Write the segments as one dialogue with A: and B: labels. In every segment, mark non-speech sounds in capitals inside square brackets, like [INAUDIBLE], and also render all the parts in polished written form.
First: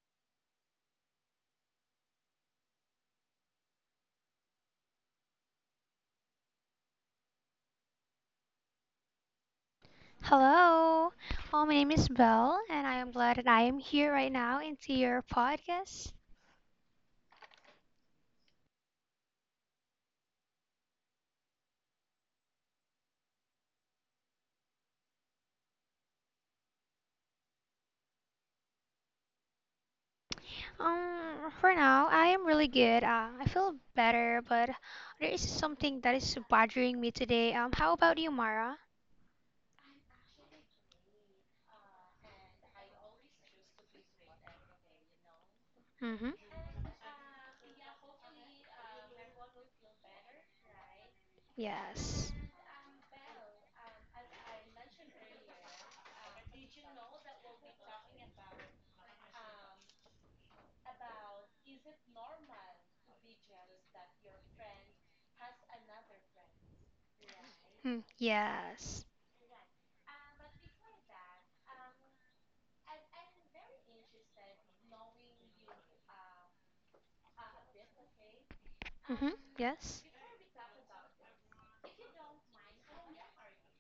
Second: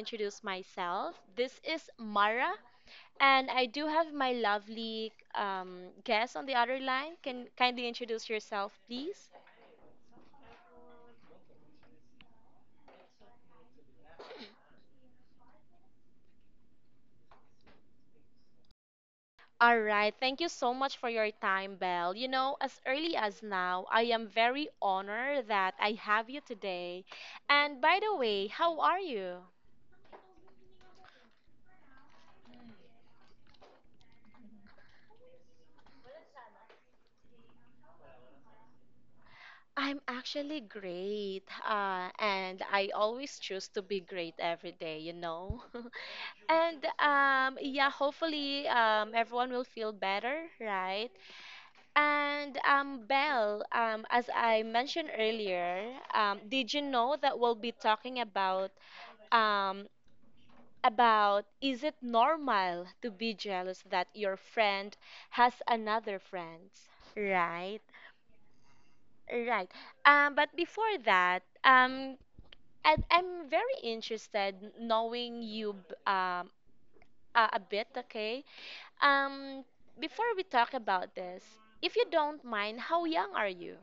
A: introduce myself. This is Mara, and I do have my lovely guest on the other line. Can kindly introduce yourself, please?
B: Hello, my name is Belle, and I am glad that I am here right now into your podcast.
A: All right. Thank you so much for your time, Belle. You know, as early as now, I am very honored that I have you today. And by the way, how are you?
B: For now, I am really good. I feel better, but there is something that is bothering me today. How about you, Mara?
A: I'm actually great. And I always choose to be great every day, you know? [LAUGHS]
B: Mm-hmm.
A: And yeah, hopefully everyone will feel better, right?
B: Yes.
A: And Belle, as I mentioned earlier, did you know that we'll be talking um, about is it normal to be jealous that your friend has another friend? Right,
B: Hmm. Yes.
A: right. But before that, I'm very interested knowing you a bit, okay?
B: Mm-hmm.
A: Um,
B: Yes.
A: Before we talk about this, if you don't mind, how young are you?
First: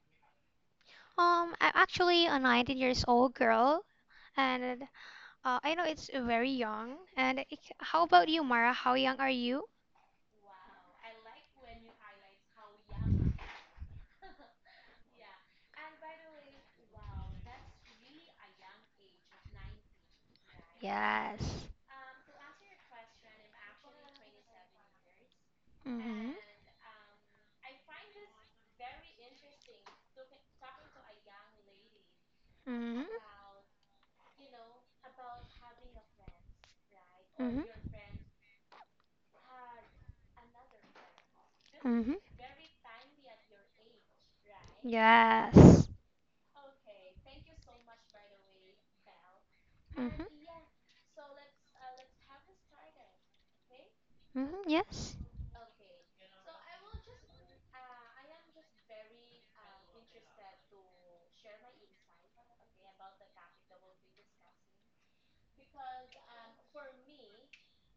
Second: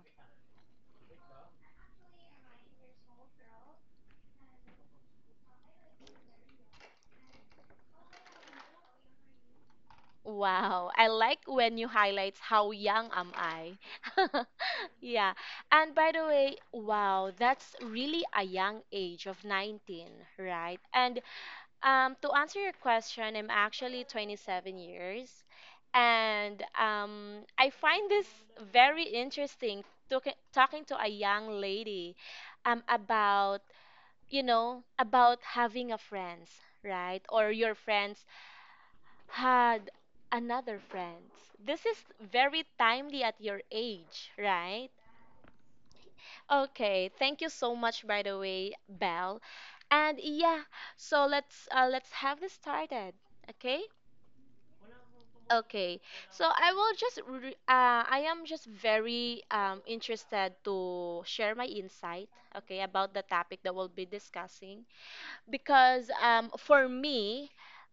B: I'm actually a 19 years old girl, and I know it's very young. And it, how about you, Mara? How young are you?
A: Wow, I like when you highlight how young am I. [LAUGHS] Yeah. And by the way, wow, that's really a young age of 19, right? And
B: Yes.
A: to answer your question, I'm actually 27 years.
B: Mm-hmm.
A: And I find this very interesting talking to a young lady
B: Mm-hmm.
A: about, you know, about having a friends, right? Or
B: Mm-hmm.
A: your friends had another friends. This is
B: Mm-hmm.
A: very timely at your age, right?
B: Yes.
A: Okay, thank you so much by the way, Belle. And
B: Mm-hmm.
A: yeah, so let's have this started. Okay?
B: Mm-hmm. Yes.
A: Okay. So I will just re I am just very interested to share my insight, okay, about the topic that we'll be discussing because for me,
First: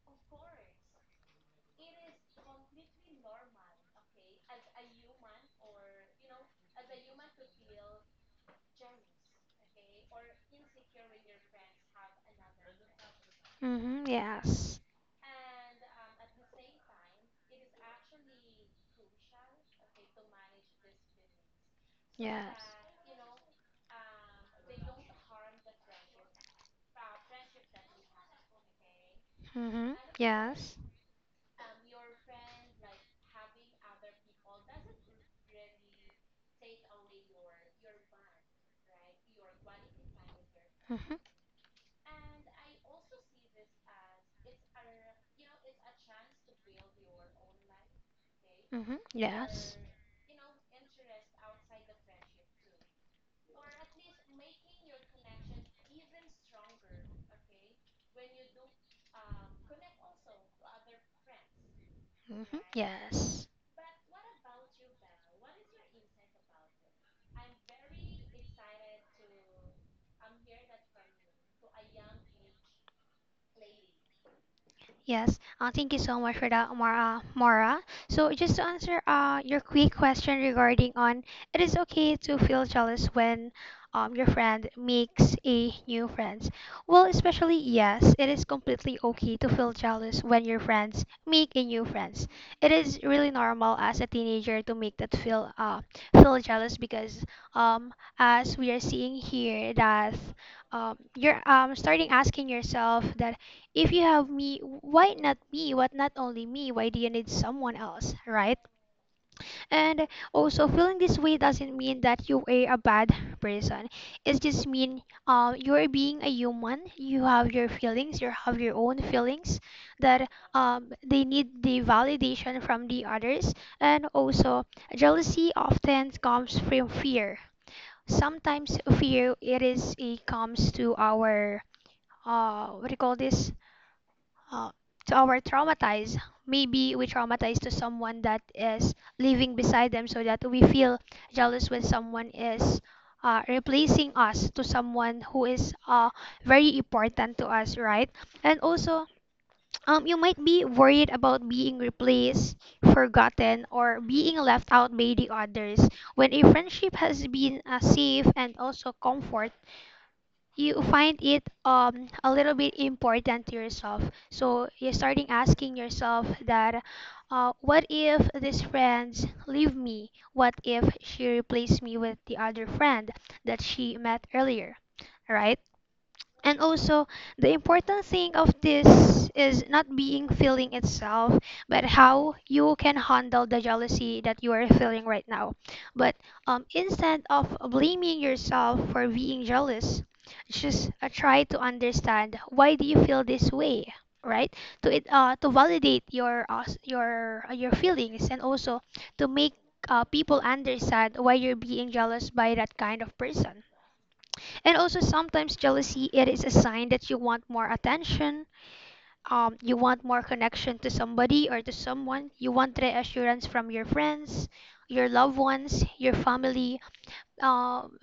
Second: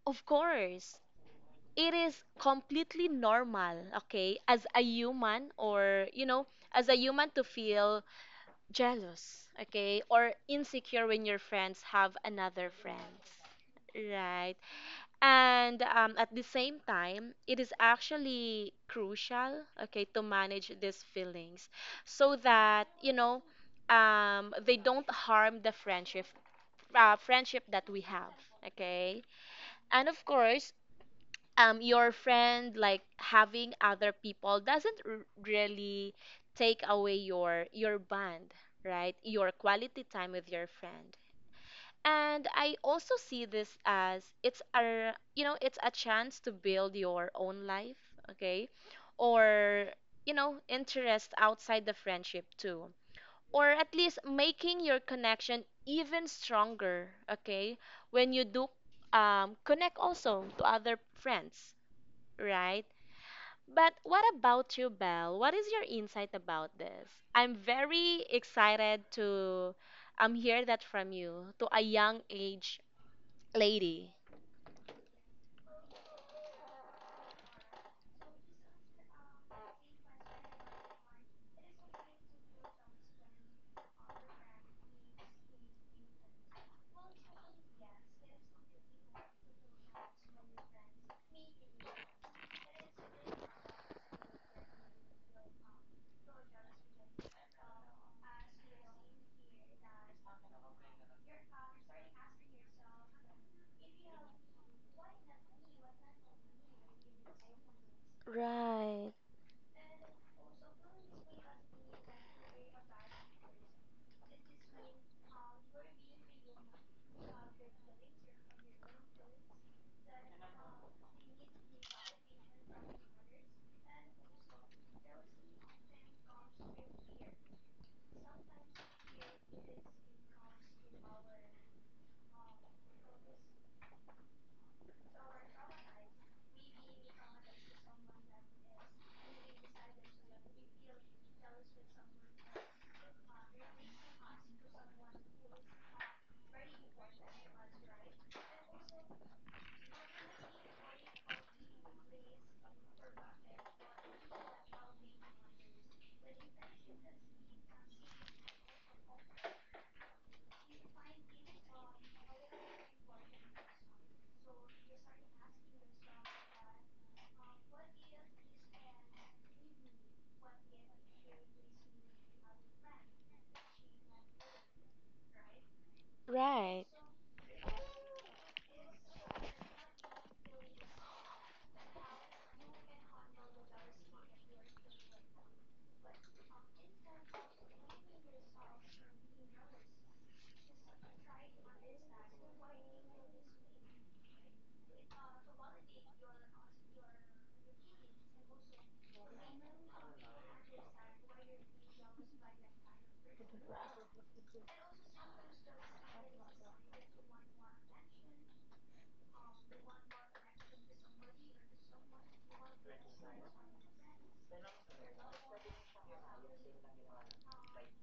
A: of course, it is completely normal, okay, as a human or you know, as a human to feel jealous, okay, or insecure when your friends have another friends.
B: Mm-hmm.
A: Right.
B: Yes.
A: And at the same time, it is actually crucial, okay, to manage these feelings so
B: Yes.
A: that, you know, they don't harm the friendship, friendship that we have, okay?
B: Mm-hmm.
A: And of course,
B: Yes.
A: your friend like having other people doesn't really take away your bond, right, your quality time with your
B: Mm-hmm.
A: friend. And I also see this as, it's a, you know, it's a chance to build your own life, okay,
B: Mm-hmm. Yes.
A: or you know interest outside the friendship too, or at least making your connection even stronger, okay, when you do connect also to other friends.
B: Mm-hmm.
A: Right.
B: Yes.
A: But what about you, Belle? What is your insight about this? I'm very excited to hear that from you, to a young age lady.
B: Yes, thank you so much for that, Mara. Mara. So just to answer your quick question regarding on, it is okay to feel jealous when your friend makes a new friends. Well, especially yes, it is completely okay to feel jealous when your friends make a new friends. It is really normal as a teenager to make that feel feel jealous because um, as we are seeing here that you're starting asking yourself that if you have me, why not me? What not only me? Why do you need someone else, right?
A: Right,
B: And also, feeling this way doesn't mean that you are a bad person. It just mean you're being a human. You have your feelings. You have your own feelings that they need the validation from the others. And also, jealousy often comes from fear. Sometimes fear it is it comes to our what do you call this? Uh, to our traumatized. Maybe we traumatize to someone that is living beside them so that we feel jealous when someone is replacing us to someone who is very important to us, right? And also, you might be worried about being replaced, forgotten, or being left out by the others. When a friendship has been safe and also comfort, you find it a little bit important to yourself, so you're starting asking yourself that what if these friends leave me, what if she replaced me with the other friend that she met earlier, right? And
A: right.
B: also, the important thing of this is not being feeling itself, but how you can handle the jealousy that you are feeling right now. But instead of blaming yourself for being jealous, just try to understand why do you feel this way, right? To it, to validate your your feelings, and also to make people understand why you're being jealous by that kind of person. And also sometimes jealousy, it is a sign that you want more attention, you want more connection to somebody or to someone, you want reassurance from your friends, your loved ones, your family. Um,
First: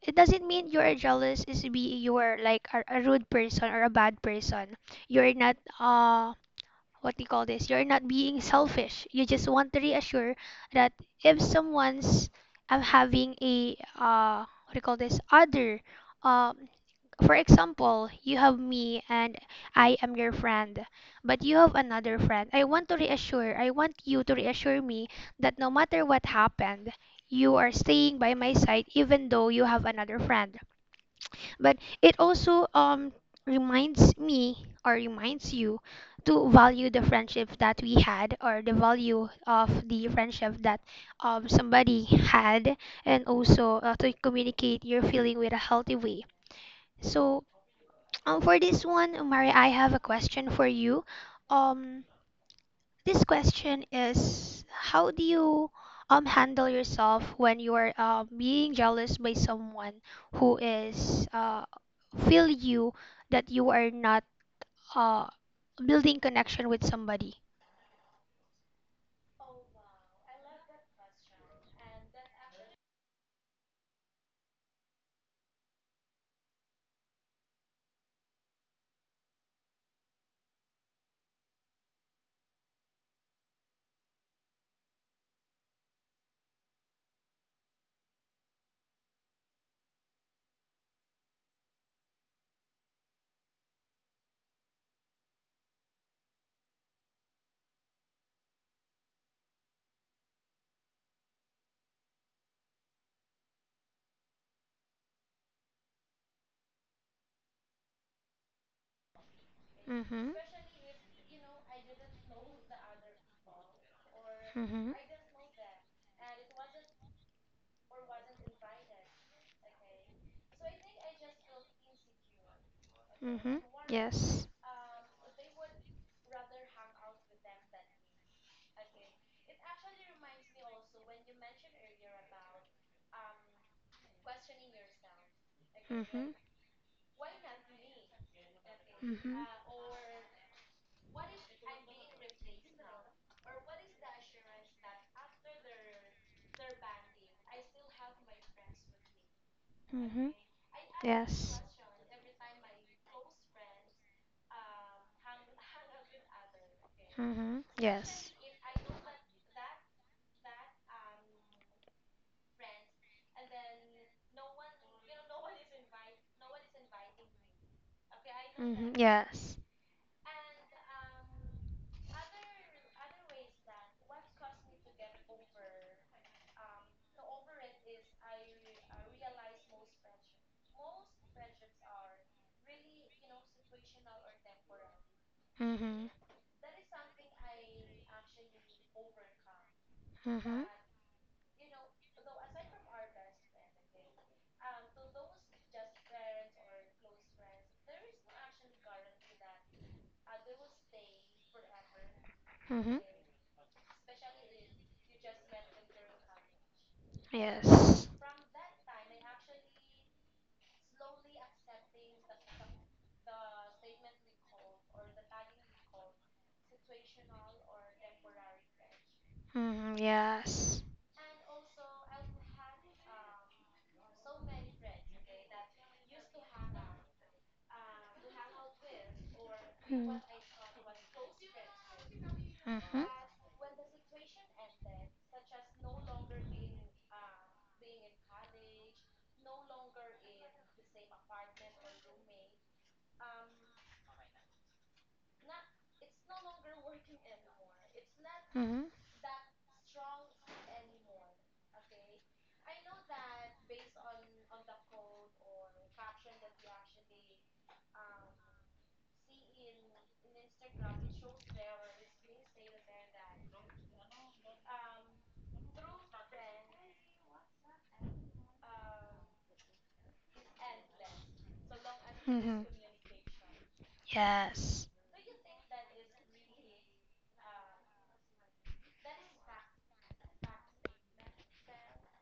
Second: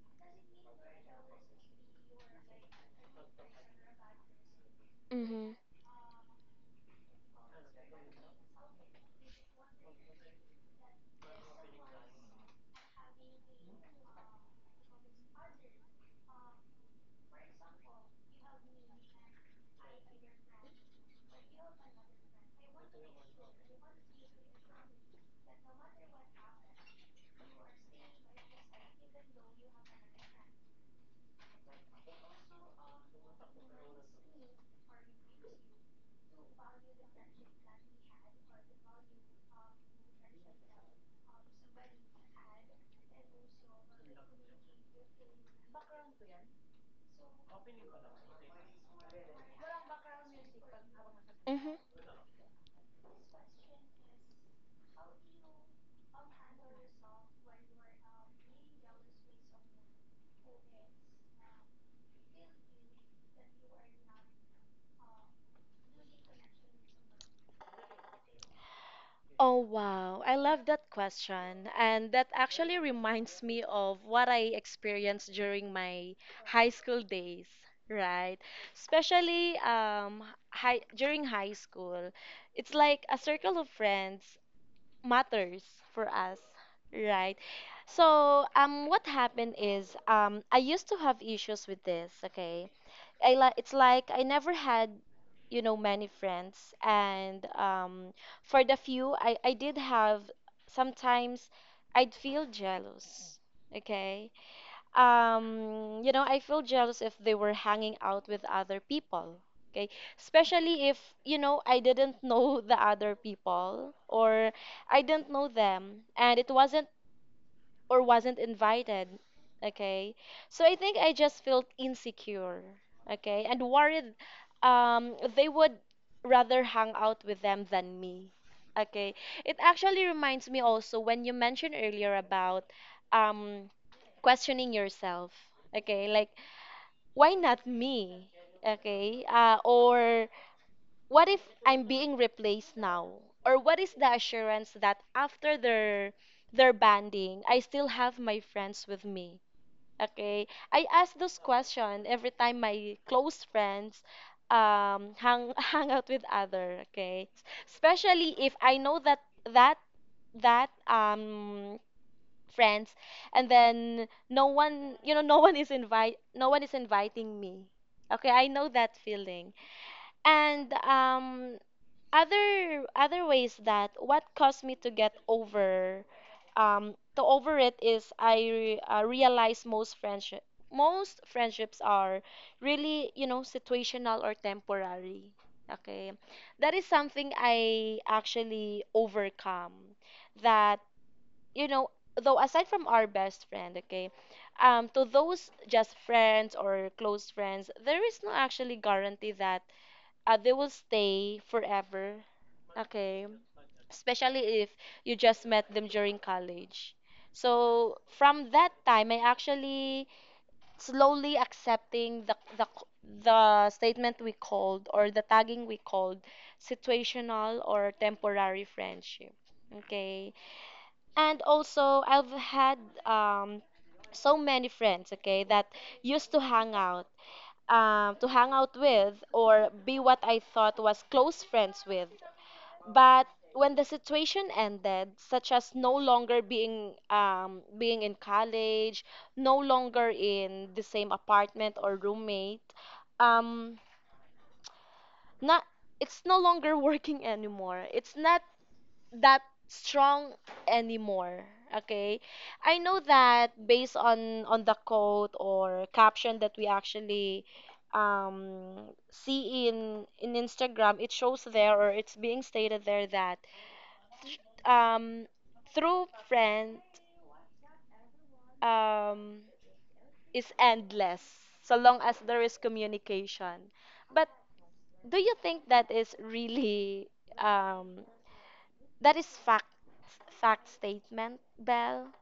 B: it doesn't mean you are jealous is be you are like a rude person or a bad person. You're
A: Mm-hmm.
B: not what do you call this? You're not being selfish. You just want to reassure that if someone's I'm having a what do you call this other um for example, you have me and I am your friend, but you have another friend. I want to reassure, I want you to reassure me that no matter what happened, you are staying by my side even though you have another friend. But it also reminds me or reminds you to value the friendship that we had, or the value of the friendship that somebody had, and also to communicate your feeling with a healthy way. So for this one, Umari, I have a question for you.
A: Mm-hmm.
B: Um, this question is, how do you handle yourself when you are being jealous by someone who is feel you that you are not uh building connection with somebody?
A: Oh wow, I love that question. And that actually reminds me of what I experienced during my high school days, right? Especially high during high school. It's like a circle of friends matters for us, right? So, what happened is, I used to have issues with this, okay? I like it's like I never had, you know, many friends, and for the few I did have, sometimes I'd feel jealous, okay? You know, I feel jealous if they were hanging out with other people. Okay,
B: Mm-hmm.
A: especially if, you know, I didn't [LAUGHS] know the other people or
B: Mm-hmm.
A: I didn't know them and it wasn't or wasn't invited. Okay. So I think I just felt insecure. Okay.
B: Mm-hmm.
A: And worried
B: Yes.
A: they would rather hang out with them than me. Okay. It actually reminds me also when you mentioned earlier about um, questioning yourself. Okay. Like,
B: Mm-hmm.
A: why not me? Okay.
B: Mm-hmm.
A: Or what if I'm being replaced now? Or what is the assurance that after their banding, I still have my friends with me?
B: Mm-hmm.
A: Okay? I ask those
B: Yes.
A: questions every time my close friends hang [LAUGHS] hang out with other, okay?
B: Mhm. Yes.
A: Especially if I know that that friends and then no one you know no one is inviting me. Okay, I know
B: Mhm.
A: that feeling.
B: Yes.
A: And other ways that what caused me to get over to over it is realize most friendships are really, you know, situational or temporary.
B: Mhm.
A: Okay, that is something I actually overcome.
B: Mhm.
A: That you know, though aside from our best friend, okay, to those just friends or close friends, there is no actually guarantee that they will stay forever,
B: Mhm.
A: okay? Especially if you just met them during college. So
B: Yes.
A: from that time, I actually slowly accepting the statement we called or the tagging we called situational or temporary friendship.
B: Mhm.
A: Okay.
B: Yes.
A: And also, I've had um, so many friends, okay, that used to hang out with or be
B: Mhm.
A: what I thought was close friends with.
B: Mhm.
A: But when the situation ended, such as no longer being in college, no longer in the same apartment or roommate, um, not it's no longer [LAUGHS] working anymore. It's not
B: Mhm.
A: that strong anymore. Okay, I know that based on the quote or caption that we actually um see in Instagram, it shows there or it's being stated there that um true friend um is endless so long as there is
B: Mhm.
A: communication. But
B: Yes.
A: do you think that is really um that is fact statement, bell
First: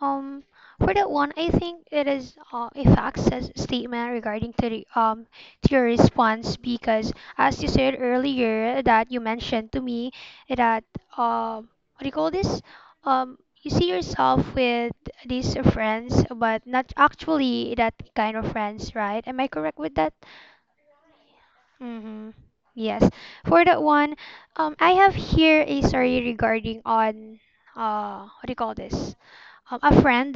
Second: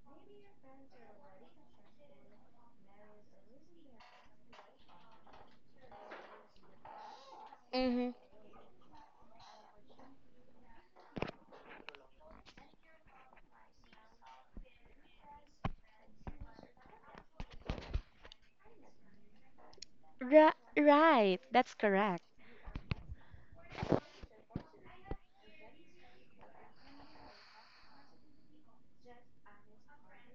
B: Um, for that one, I think it is a fact says statement regarding to the to your response, because as you said
A: Mm-hmm.
B: earlier that you mentioned to me that what do you call this you see yourself with these friends but not actually that kind of friends, right? Am I correct with that?
A: Right, right. That's correct.
B: Mm-hmm. Yes. For that one, I have here a story regarding on what do you call this? A friend,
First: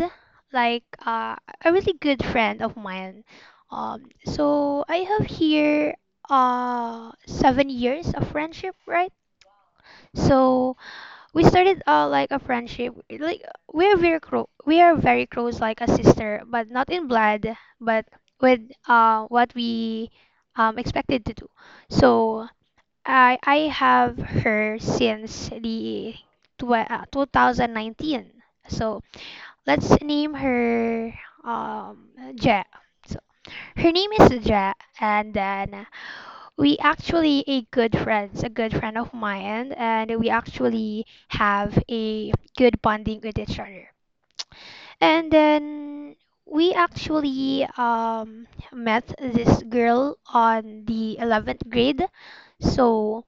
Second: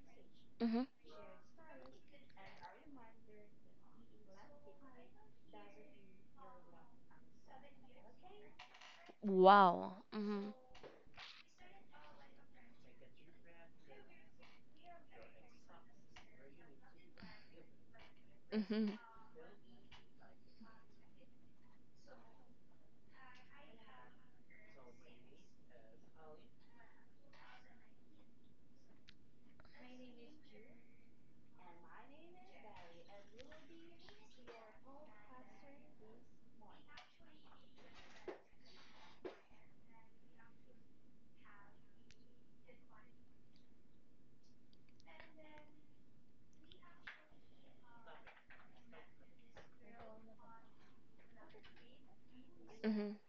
A: Mm-hmm.
B: like a really good friend of mine. So I have here 7 years of friendship, right?
A: Wow. Mm-hmm.
B: So we started like a friendship, like we are very close, like a sister, but not in blood, but with
A: Mm-hmm.
B: what we expected to do. So I have her since the 2019. So let's name her um Ja. So her name is Ja, and then we actually a good friends, a good friend of mine, and we actually have a good bonding with each other. And then we actually met this girl on the 11th grade.
A: Mm-hmm.
B: So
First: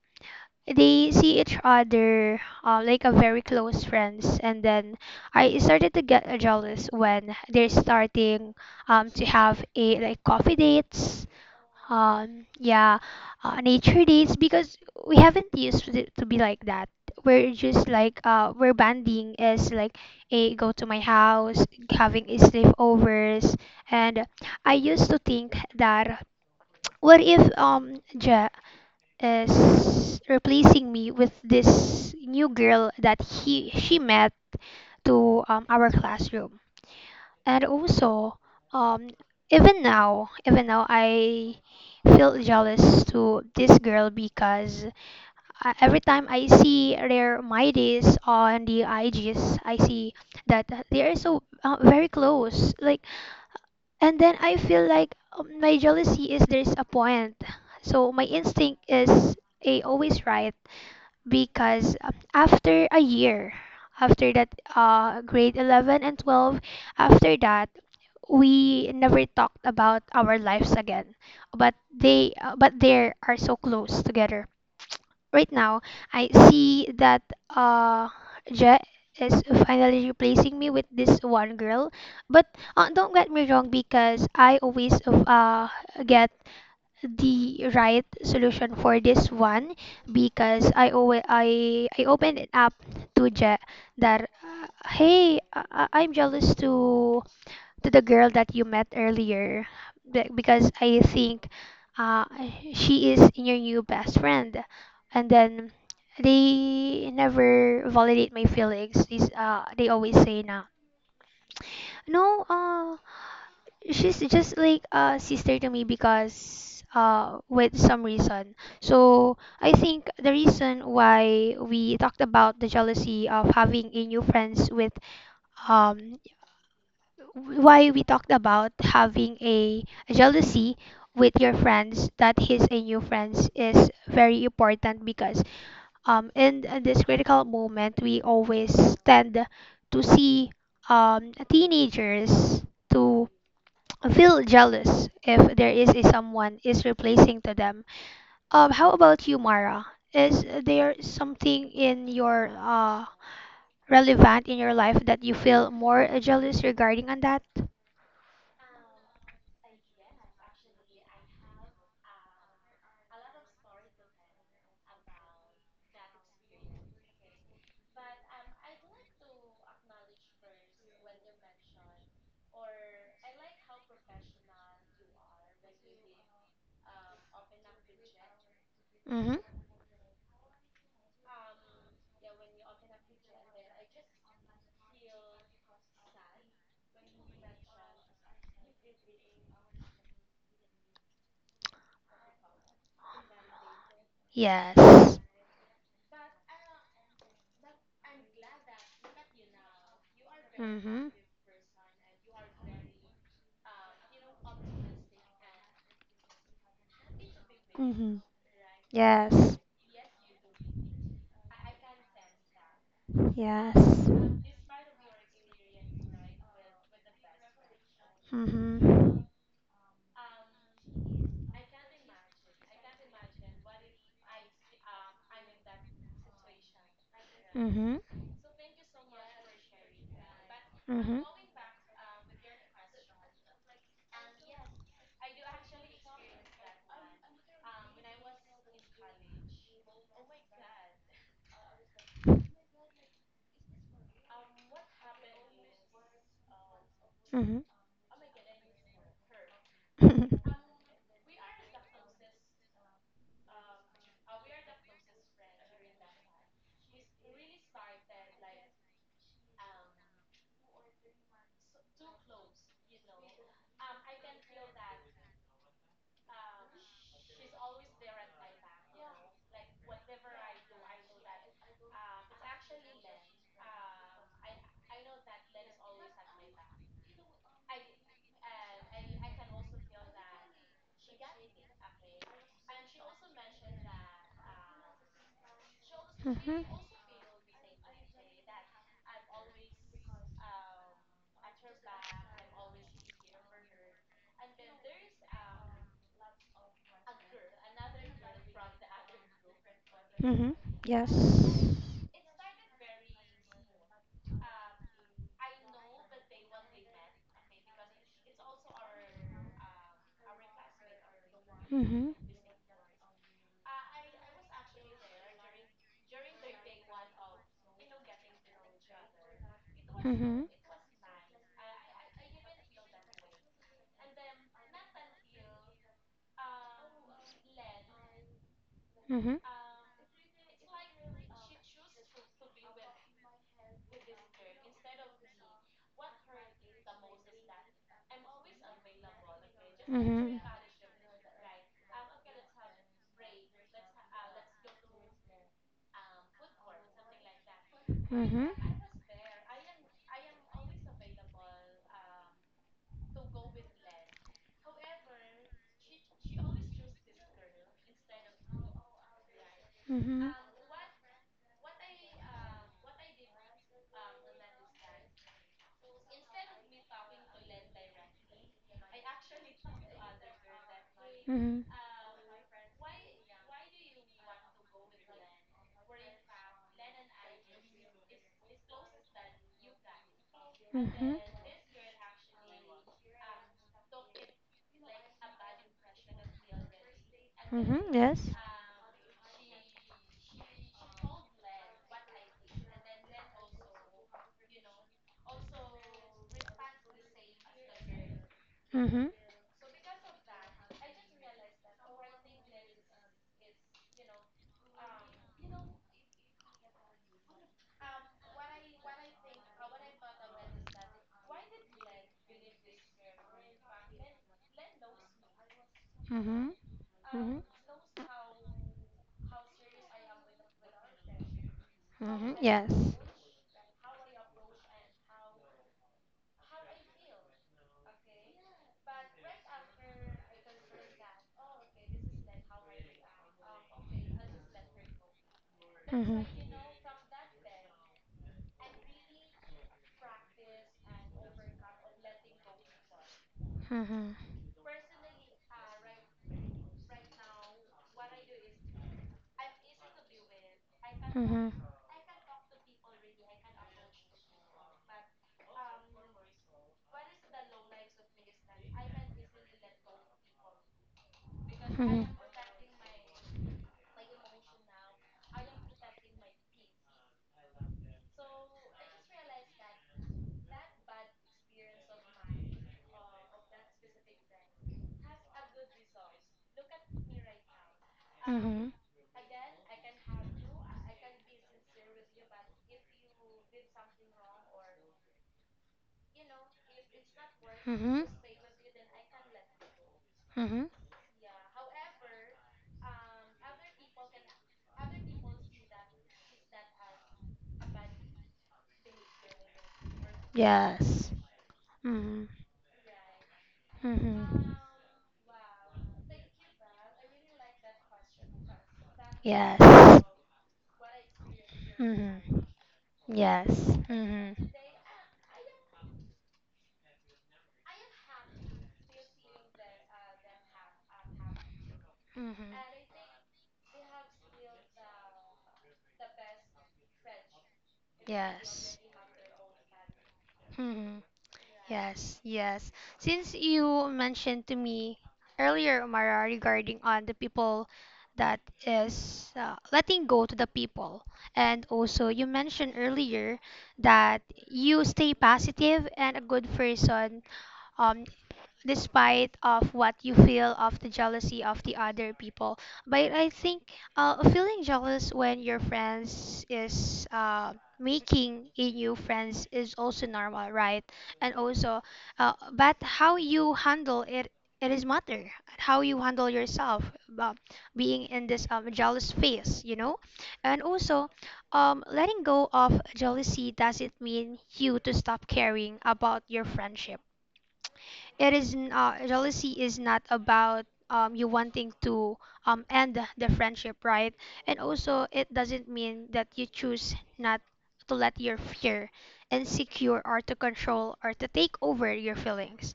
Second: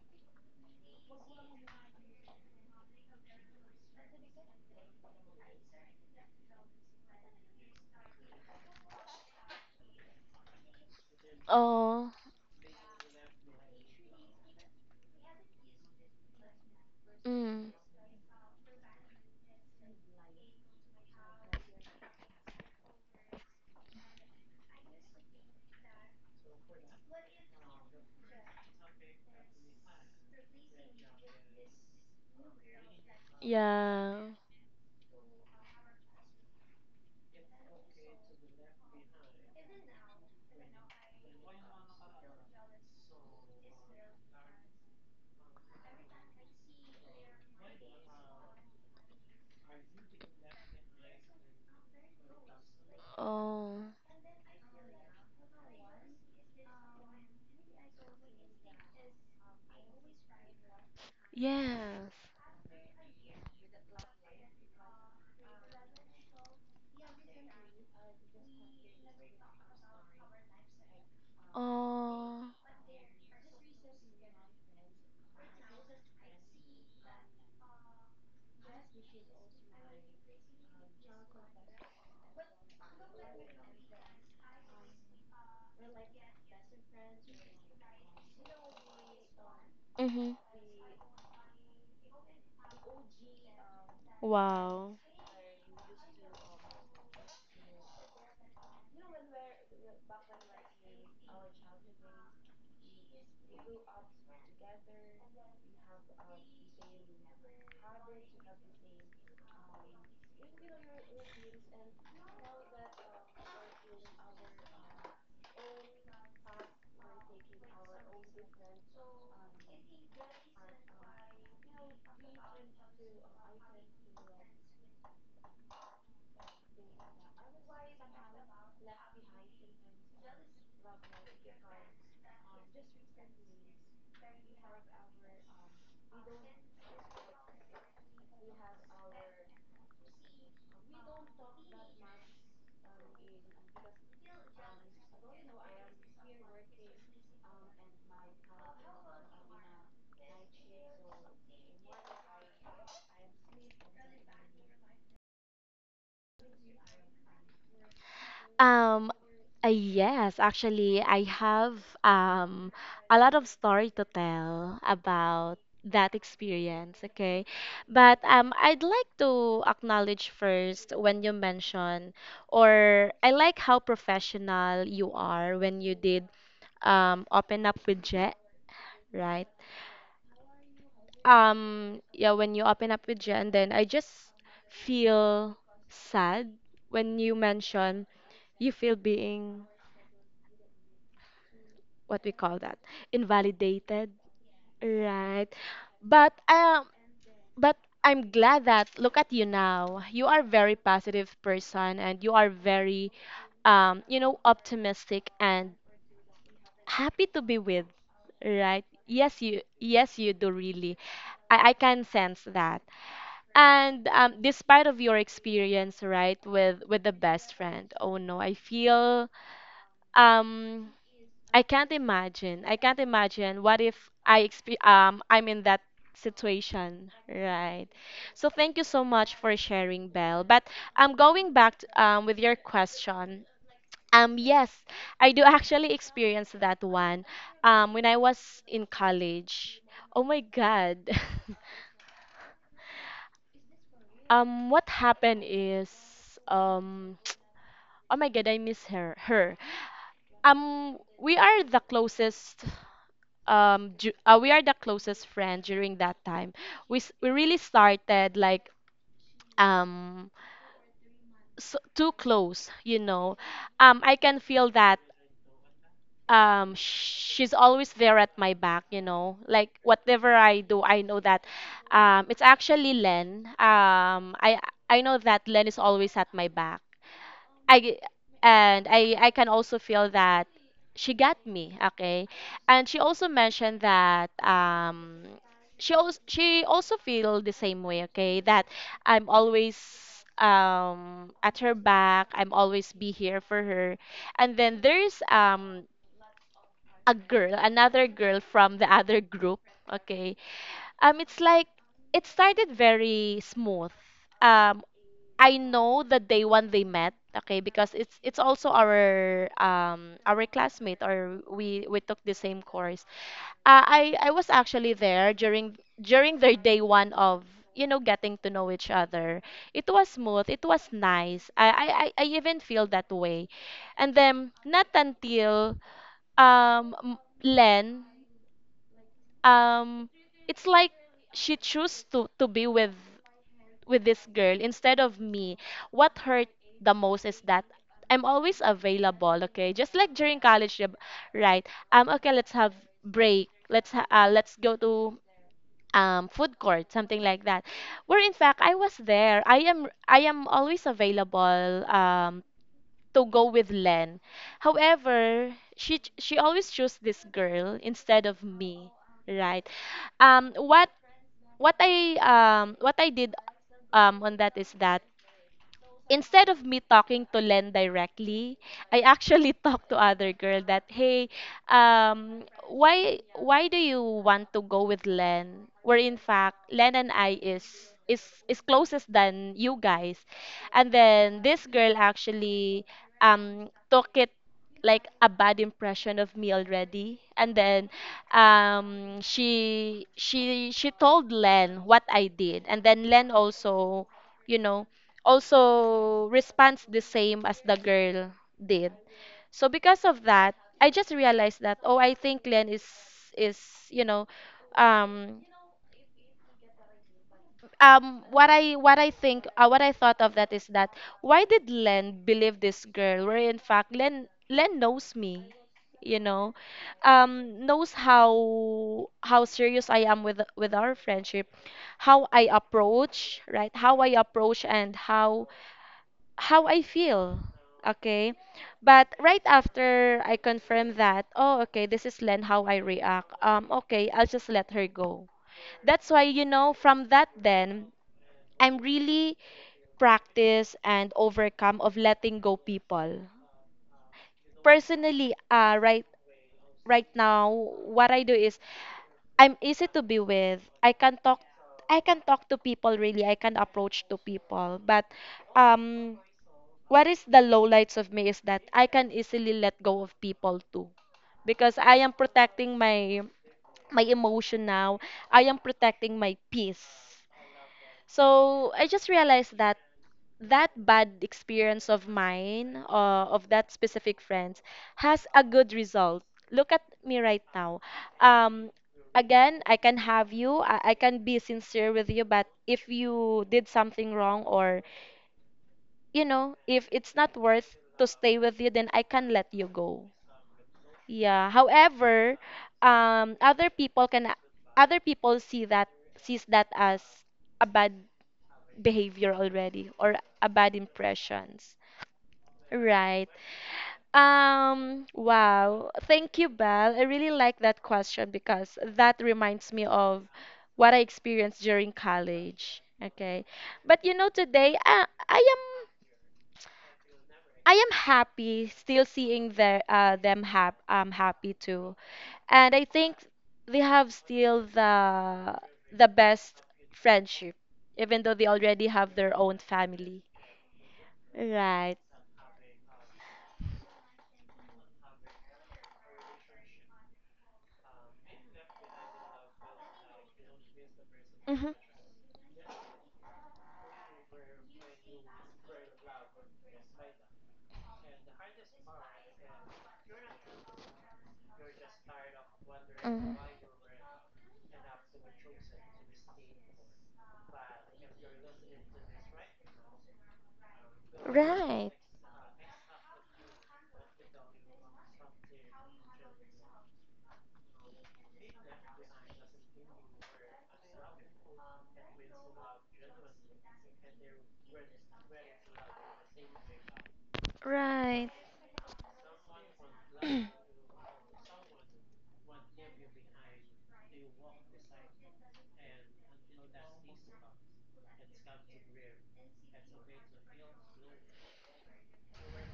B: they see each other like a very close friends, and then I started to get jealous when they're starting to have a like coffee dates,
A: Oh.
B: yeah, nature dates, because we haven't used to, it to be like that, we're
A: Mm.
B: just like we're banding is like a go to my house, having a sleepovers, and I used to think that what if Je- is replacing me with this new girl that he she
A: Yeah.
B: met to our classroom. And also, um, even now, I feel jealous to this girl, because every time I see their my days on the IGs, I see that they are so very close. Like,
A: Oh.
B: and then I feel like my jealousy is there's a point. So my instinct is a always right, because
A: Yes.
B: after a year, after that grade 11 and 12, after that, we never talked about our lives again. But they
A: Oh.
B: uh, but they are so close together. Right now, I see that uh, Je is finally replacing me with this one girl. But don't get me wrong, because I always get the right solution for this one,
A: Mm-hmm.
B: because I always I opened it up to Je that
A: Wow.
B: hey, I'm jealous to the girl that you met earlier, because I think uh, she is your new best friend, and then they never validate my feelings is they always say na, no, she's just like a sister to me because with some reason. So I think the reason why we talked about the jealousy of having a new friends with um why we talked about having a jealousy with your friends that he's a new friends is very important, because in this critical moment we always tend to see teenagers to feel jealous if there is a someone is replacing to them. How about you, Mara? Is there something in your relevant in your life that you feel more jealous regarding on that?
A: Um, yes, actually, I have um a lot of story to tell about that experience, okay? But I'd like to acknowledge first when you mention or I like how professional you are when you did open up with Jet,
B: Mm-hmm.
A: right? Yeah, when you open up with Jet and then I just feel sad when you mention you feel being what we call that, invalidated,
B: Yes.
A: right? But um but I'm glad that look at you now, you are very
B: Mm-hmm.
A: positive person and you are very you know optimistic and happy to be with,
B: Mm-hmm.
A: right? Yes,
B: Yes.
A: you, yes, you do really, I can sense that.
B: Yes.
A: And despite of your experience, right, with the best friend, oh no, I
B: Mm-hmm.
A: feel um I can't imagine. I can't imagine what if I'm in that situation, right?
B: Mm-hmm.
A: So thank you so much for sharing, Belle. But I'm
B: Mm-hmm.
A: going back to, with your question. Yes, I do actually experience that one. When I was in college. Oh my God. [LAUGHS] What happened is um
B: Mhm.
A: oh my god, I miss her.
B: [LAUGHS]
A: We are the closest. Ju we are the closest friend during that time. We really started like um so, too close, you know. I can feel that she's always there at my back, you know, like whatever I do, I know that it's actually Len, I know that Len is always at my back. I And I can also feel that she got me, okay, and she also mentioned that
B: Mhm. Mhm.
A: she also feel the same way, okay, that I'm always at her back, I'm always be here for her. And then there's a girl, another girl from the other group. Okay.
B: Mhm. Yes.
A: It's like it started very smooth. Um, I know the day one they met, okay, because it's also our classmate or we
B: Mhm.
A: took the same course. I was actually there during their day one of you know getting to know each other. It was
B: Mhm.
A: smooth. It was nice. I even feel that way, and then not until Len
B: Mhm.
A: um it's like she chose to be with this girl instead of me. What hurt the most is that I'm always available, okay, just like
B: Mhm.
A: during college job, right? Okay, let's have break, let's go to food court, something like that, where in
B: Mhm.
A: fact I was there, I am always available to go with Len. However, she always chose this girl instead of me, right?
B: Mhm.
A: What what I did on that is that, instead of me talking to Len directly, I actually [LAUGHS] talked to other girl that, hey,
B: Mhm.
A: um, why do you want to go with Len? Where in fact Len and I is closest than you guys. And
B: Mhm.
A: then this girl actually took it like a bad impression of me already. And
B: Mhm.
A: then
B: Yes.
A: um, she she told Len what I did, and then Len also you know also responds the same as the girl did.
B: Mhm.
A: So because of that, I just realized that, oh, I think Len is you know um um, what I think what I thought of that is that why did Len believe this girl where in fact Len knows me, you
B: Mhm.
A: know
B: Mhm.
A: knows how serious I am with our friendship, how
B: Mhm.
A: I
B: Yes.
A: approach. Right. How I approach and how I feel. Okay. But right after I confirm that, oh, okay, this is Len, how I react, okay, I'll just let her go. That's why,
B: Mhm.
A: you know, from that then, I'm really practice and overcome of letting go people.
B: Mhm.
A: Personally, right now, what I do is I'm easy to be with. I can talk.
B: Mhm.
A: I can talk to people, really. I can approach to people. But um what is the lowlights of me is that I can easily let go of people too. Because I
B: Mhm.
A: am protecting my my emotion now. I am protecting my peace. So I just realized that that bad experience of mine, of that specific friend, has a good result. Look at me right now. Um,
B: Mhm.
A: Again, I can have you, I can be sincere with you, but if you did something wrong or, you know, if it's not worth
B: Mhm.
A: to stay with you, then I can let you go.
B: Mhm.
A: Yeah. However, um, other people can other people see that, sees that as a bad behavior already or a bad
B: Yes.
A: impressions.
B: Mhm.
A: Right.
B: Mhm.
A: Wow. Thank you, Belle. I really like that question because that reminds me
B: Yes.
A: of what I experienced during
B: Mhm.
A: college. Okay.
B: Yes.
A: But you know,
B: Mhm.
A: today I am happy still seeing their them hap I'm happy too.
B: Mhm.
A: And I think they have still the best friendship, even though they
B: Yes.
A: already have their own family.
B: Mhm.
A: Right.
B: Yes, yes. Since you mentioned to me earlier, Umara, regarding on the people that is letting go to the people,
A: Hmm.
B: and
A: Hmm.
B: also you mentioned earlier that you stay positive and a good person um despite of what you feel of the jealousy of the other people, but I think feeling jealous when your friends is making a new friends is also normal, right? And also
A: Right,
B: but how you handle it, it is matter how you handle yourself uh, being in this jealous phase, you know. And also letting go of jealousy doesn't mean you to stop caring about your friendship,
A: right.
B: it is jealousy is not about you wanting to end the friendship, right? And also, it doesn't mean that you choose not to let your fear, insecure, or to control or to take over your feelings.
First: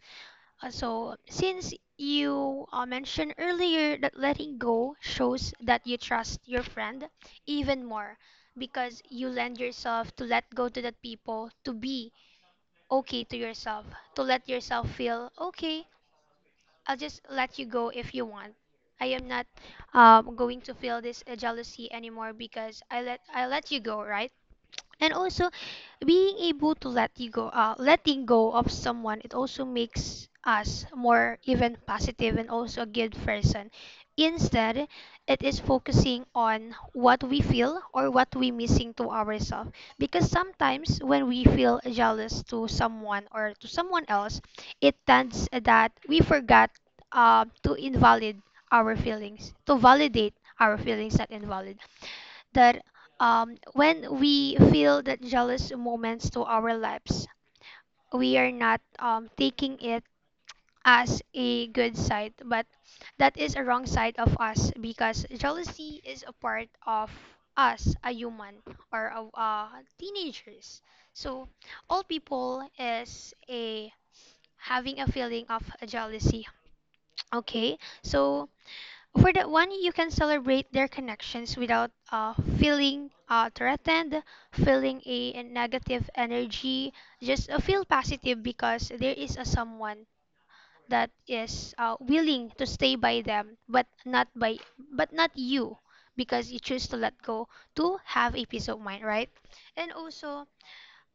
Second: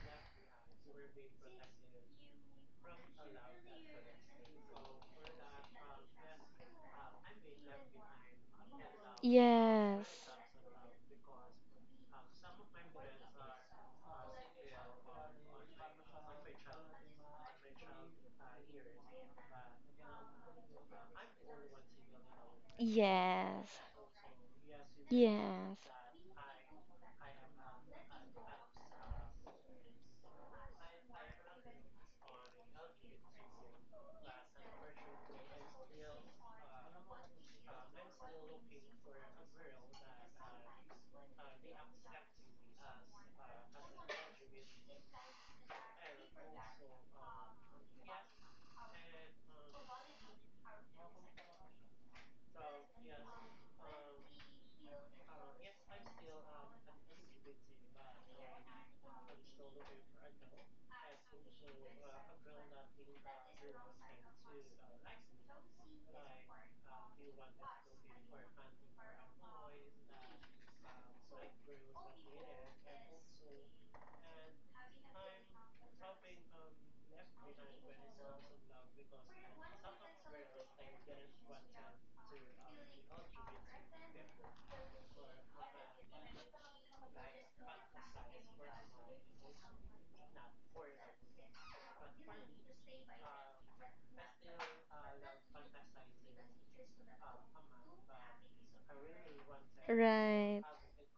B: So, since you mentioned earlier that letting go shows that you trust your friend even more, because you lend
A: Yes.
B: yourself to let go to that people to be okay to yourself, to let yourself feel okay, I'll just let you go if you want. I am not going to feel this jealousy anymore because I
A: Yes.
B: let you go, right? And also,
A: Yes.
B: being able to let you go, letting go of someone, it also makes us more even positive and also a good person instead. It is focusing on what we feel or what we missing to ourselves, because sometimes when we feel jealous to someone or to someone else, it tends that we forgot to invalid our feelings, to validate our feelings, not invalid. That, when we feel that jealous moments to our lives, we are not taking it as a good side, but that is a wrong side of us, because jealousy is a part of us, a human, or teenagers. So all people is a having a feeling of jealousy. Okay, so for that one, you can celebrate their connections without feeling threatened, feeling a negative energy. Just feel positive because there is a someone that is willing to stay by them, but not by, but not you, because you choose to let go to have a peace of mind, right? And also,
A: Right.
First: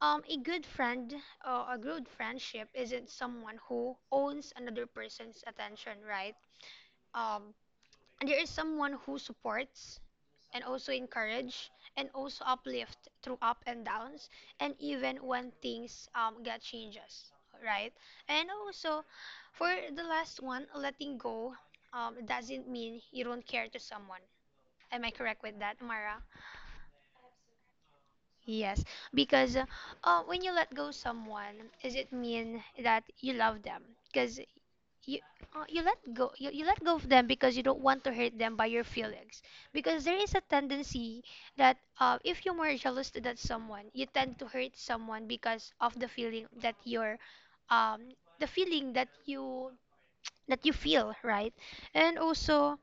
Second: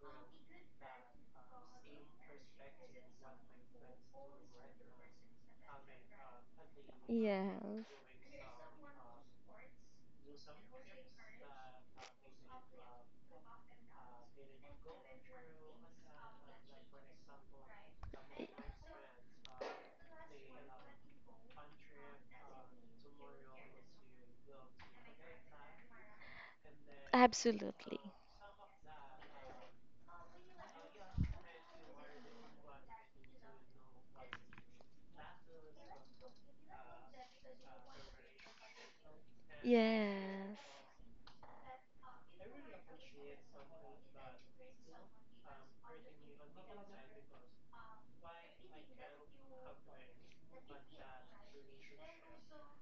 B: a good friend, a good friendship isn't someone who owns another person's attention, right? Um,
A: Yes.
B: and there is someone who supports and also encourage and also uplift through up and downs, and even when things get changes, right? And also, for the last one, letting go doesn't mean you don't care to someone. Am I correct with that, Mara?
A: Absolutely.
B: Yes. Because when you let go someone, does it mean that you love them? Because you, you let go, you let go of them because you don't want to hurt them by your feelings. Because there is a
A: Yes.
B: tendency that, if you were jealous to that someone, you tend to hurt someone because of the feeling that you're um the feeling that you feel, right? And also,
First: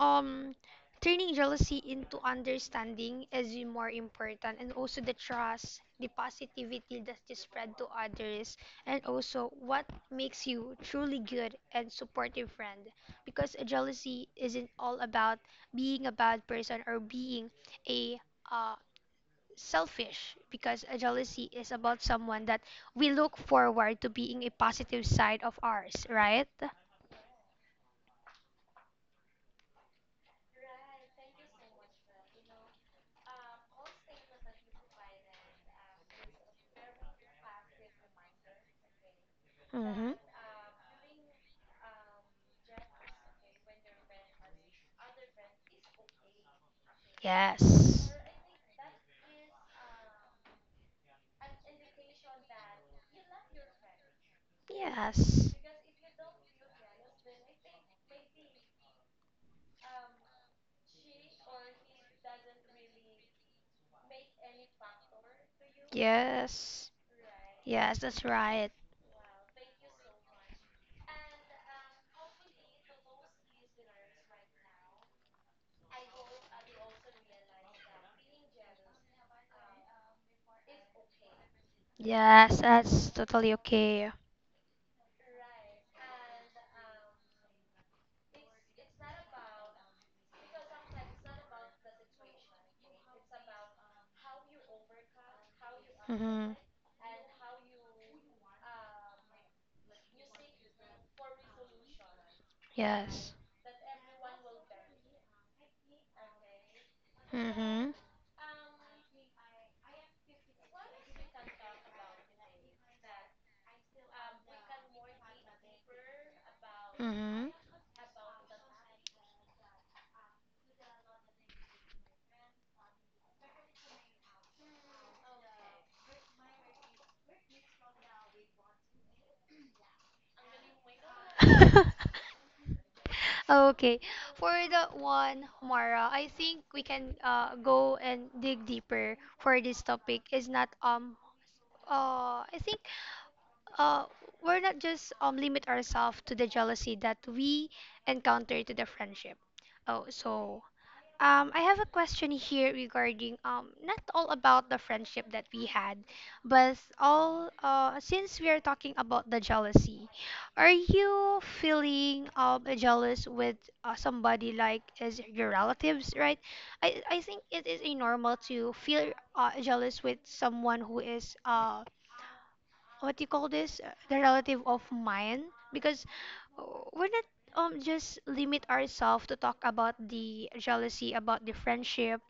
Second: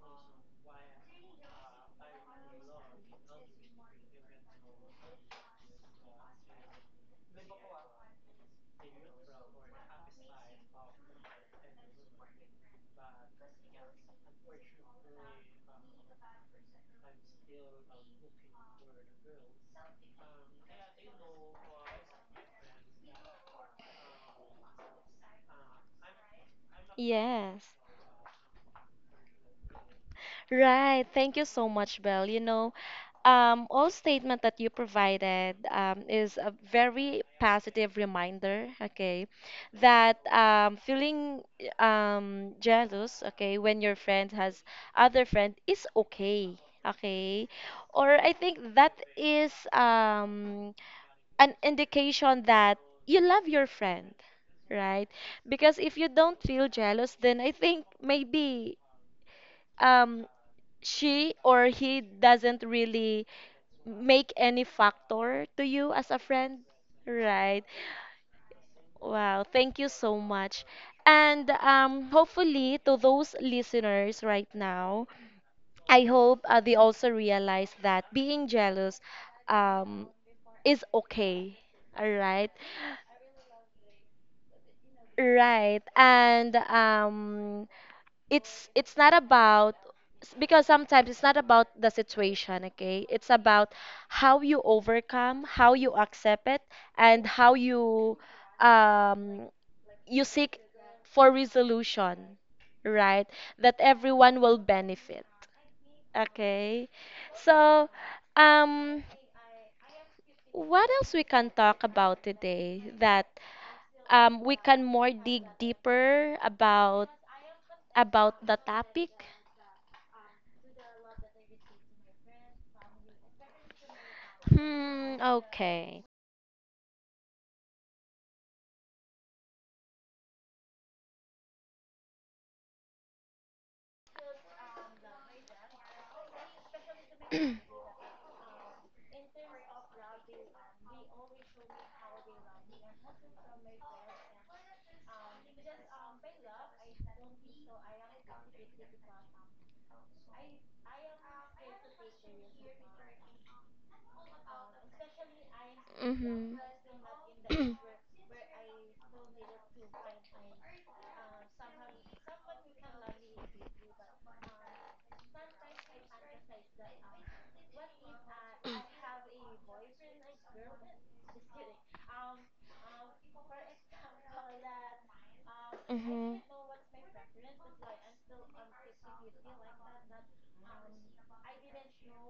B: um turning jealousy into understanding is more important, and also the trust, the positivity that you spread to others, and also what makes you truly good and supportive friend. Because jealousy isn't all about being a bad person or being a uh, selfish, because a jealousy is about someone that we look forward to being a positive side of ours, right?
A: Yes. Right. Thank you so much, Belle. You know, all statement that you provided is a very positive reminder, okay,
B: Mm-hmm.
A: that feeling jealous, okay, when your friend has other friend is okay, okay,
B: Yes.
A: or I think that is an indication that you love your friend, right?
B: Yes.
A: Because if you don't feel jealous, then I think maybe um, she or he doesn't really make any factor to you as a friend,
B: Yes,
A: right?
B: Yes, that's right.
A: Wow, thank you so much. And hopefully, to those listeners right now, I hope they also realize that being jealous um, is okay. All right.
B: Yes, that's totally okay.
A: Right. And it's not about because sometimes it's not about the situation, okay? It's about how you overcome, how you accept
B: Mm-hmm.
A: it, and how you um you seek for resolution, right?
B: Yes.
A: That everyone will benefit. Okay. So,
B: Mm-hmm.
A: um what else we can talk about today that we can more dig deeper
B: Mm-hmm.
A: about the topic? Hmm, okay.
B: [LAUGHS] Okay. For that one, Mara, I think we can go and dig deeper for this topic. Is not I think, uh, we're not just limit ourselves to the jealousy that we encounter to the friendship. Oh, so I have a question here regarding not all about the friendship that we had,
A: Mm-hmm.
B: but all since we are talking about the jealousy, are you feeling jealous with somebody like is your relatives, right? I think it is a normal to feel jealous with someone who is what you call this, the relative of mine, because
A: Mm-hmm.
B: uh, we're not just limit ourselves to talk about the jealousy about the friendship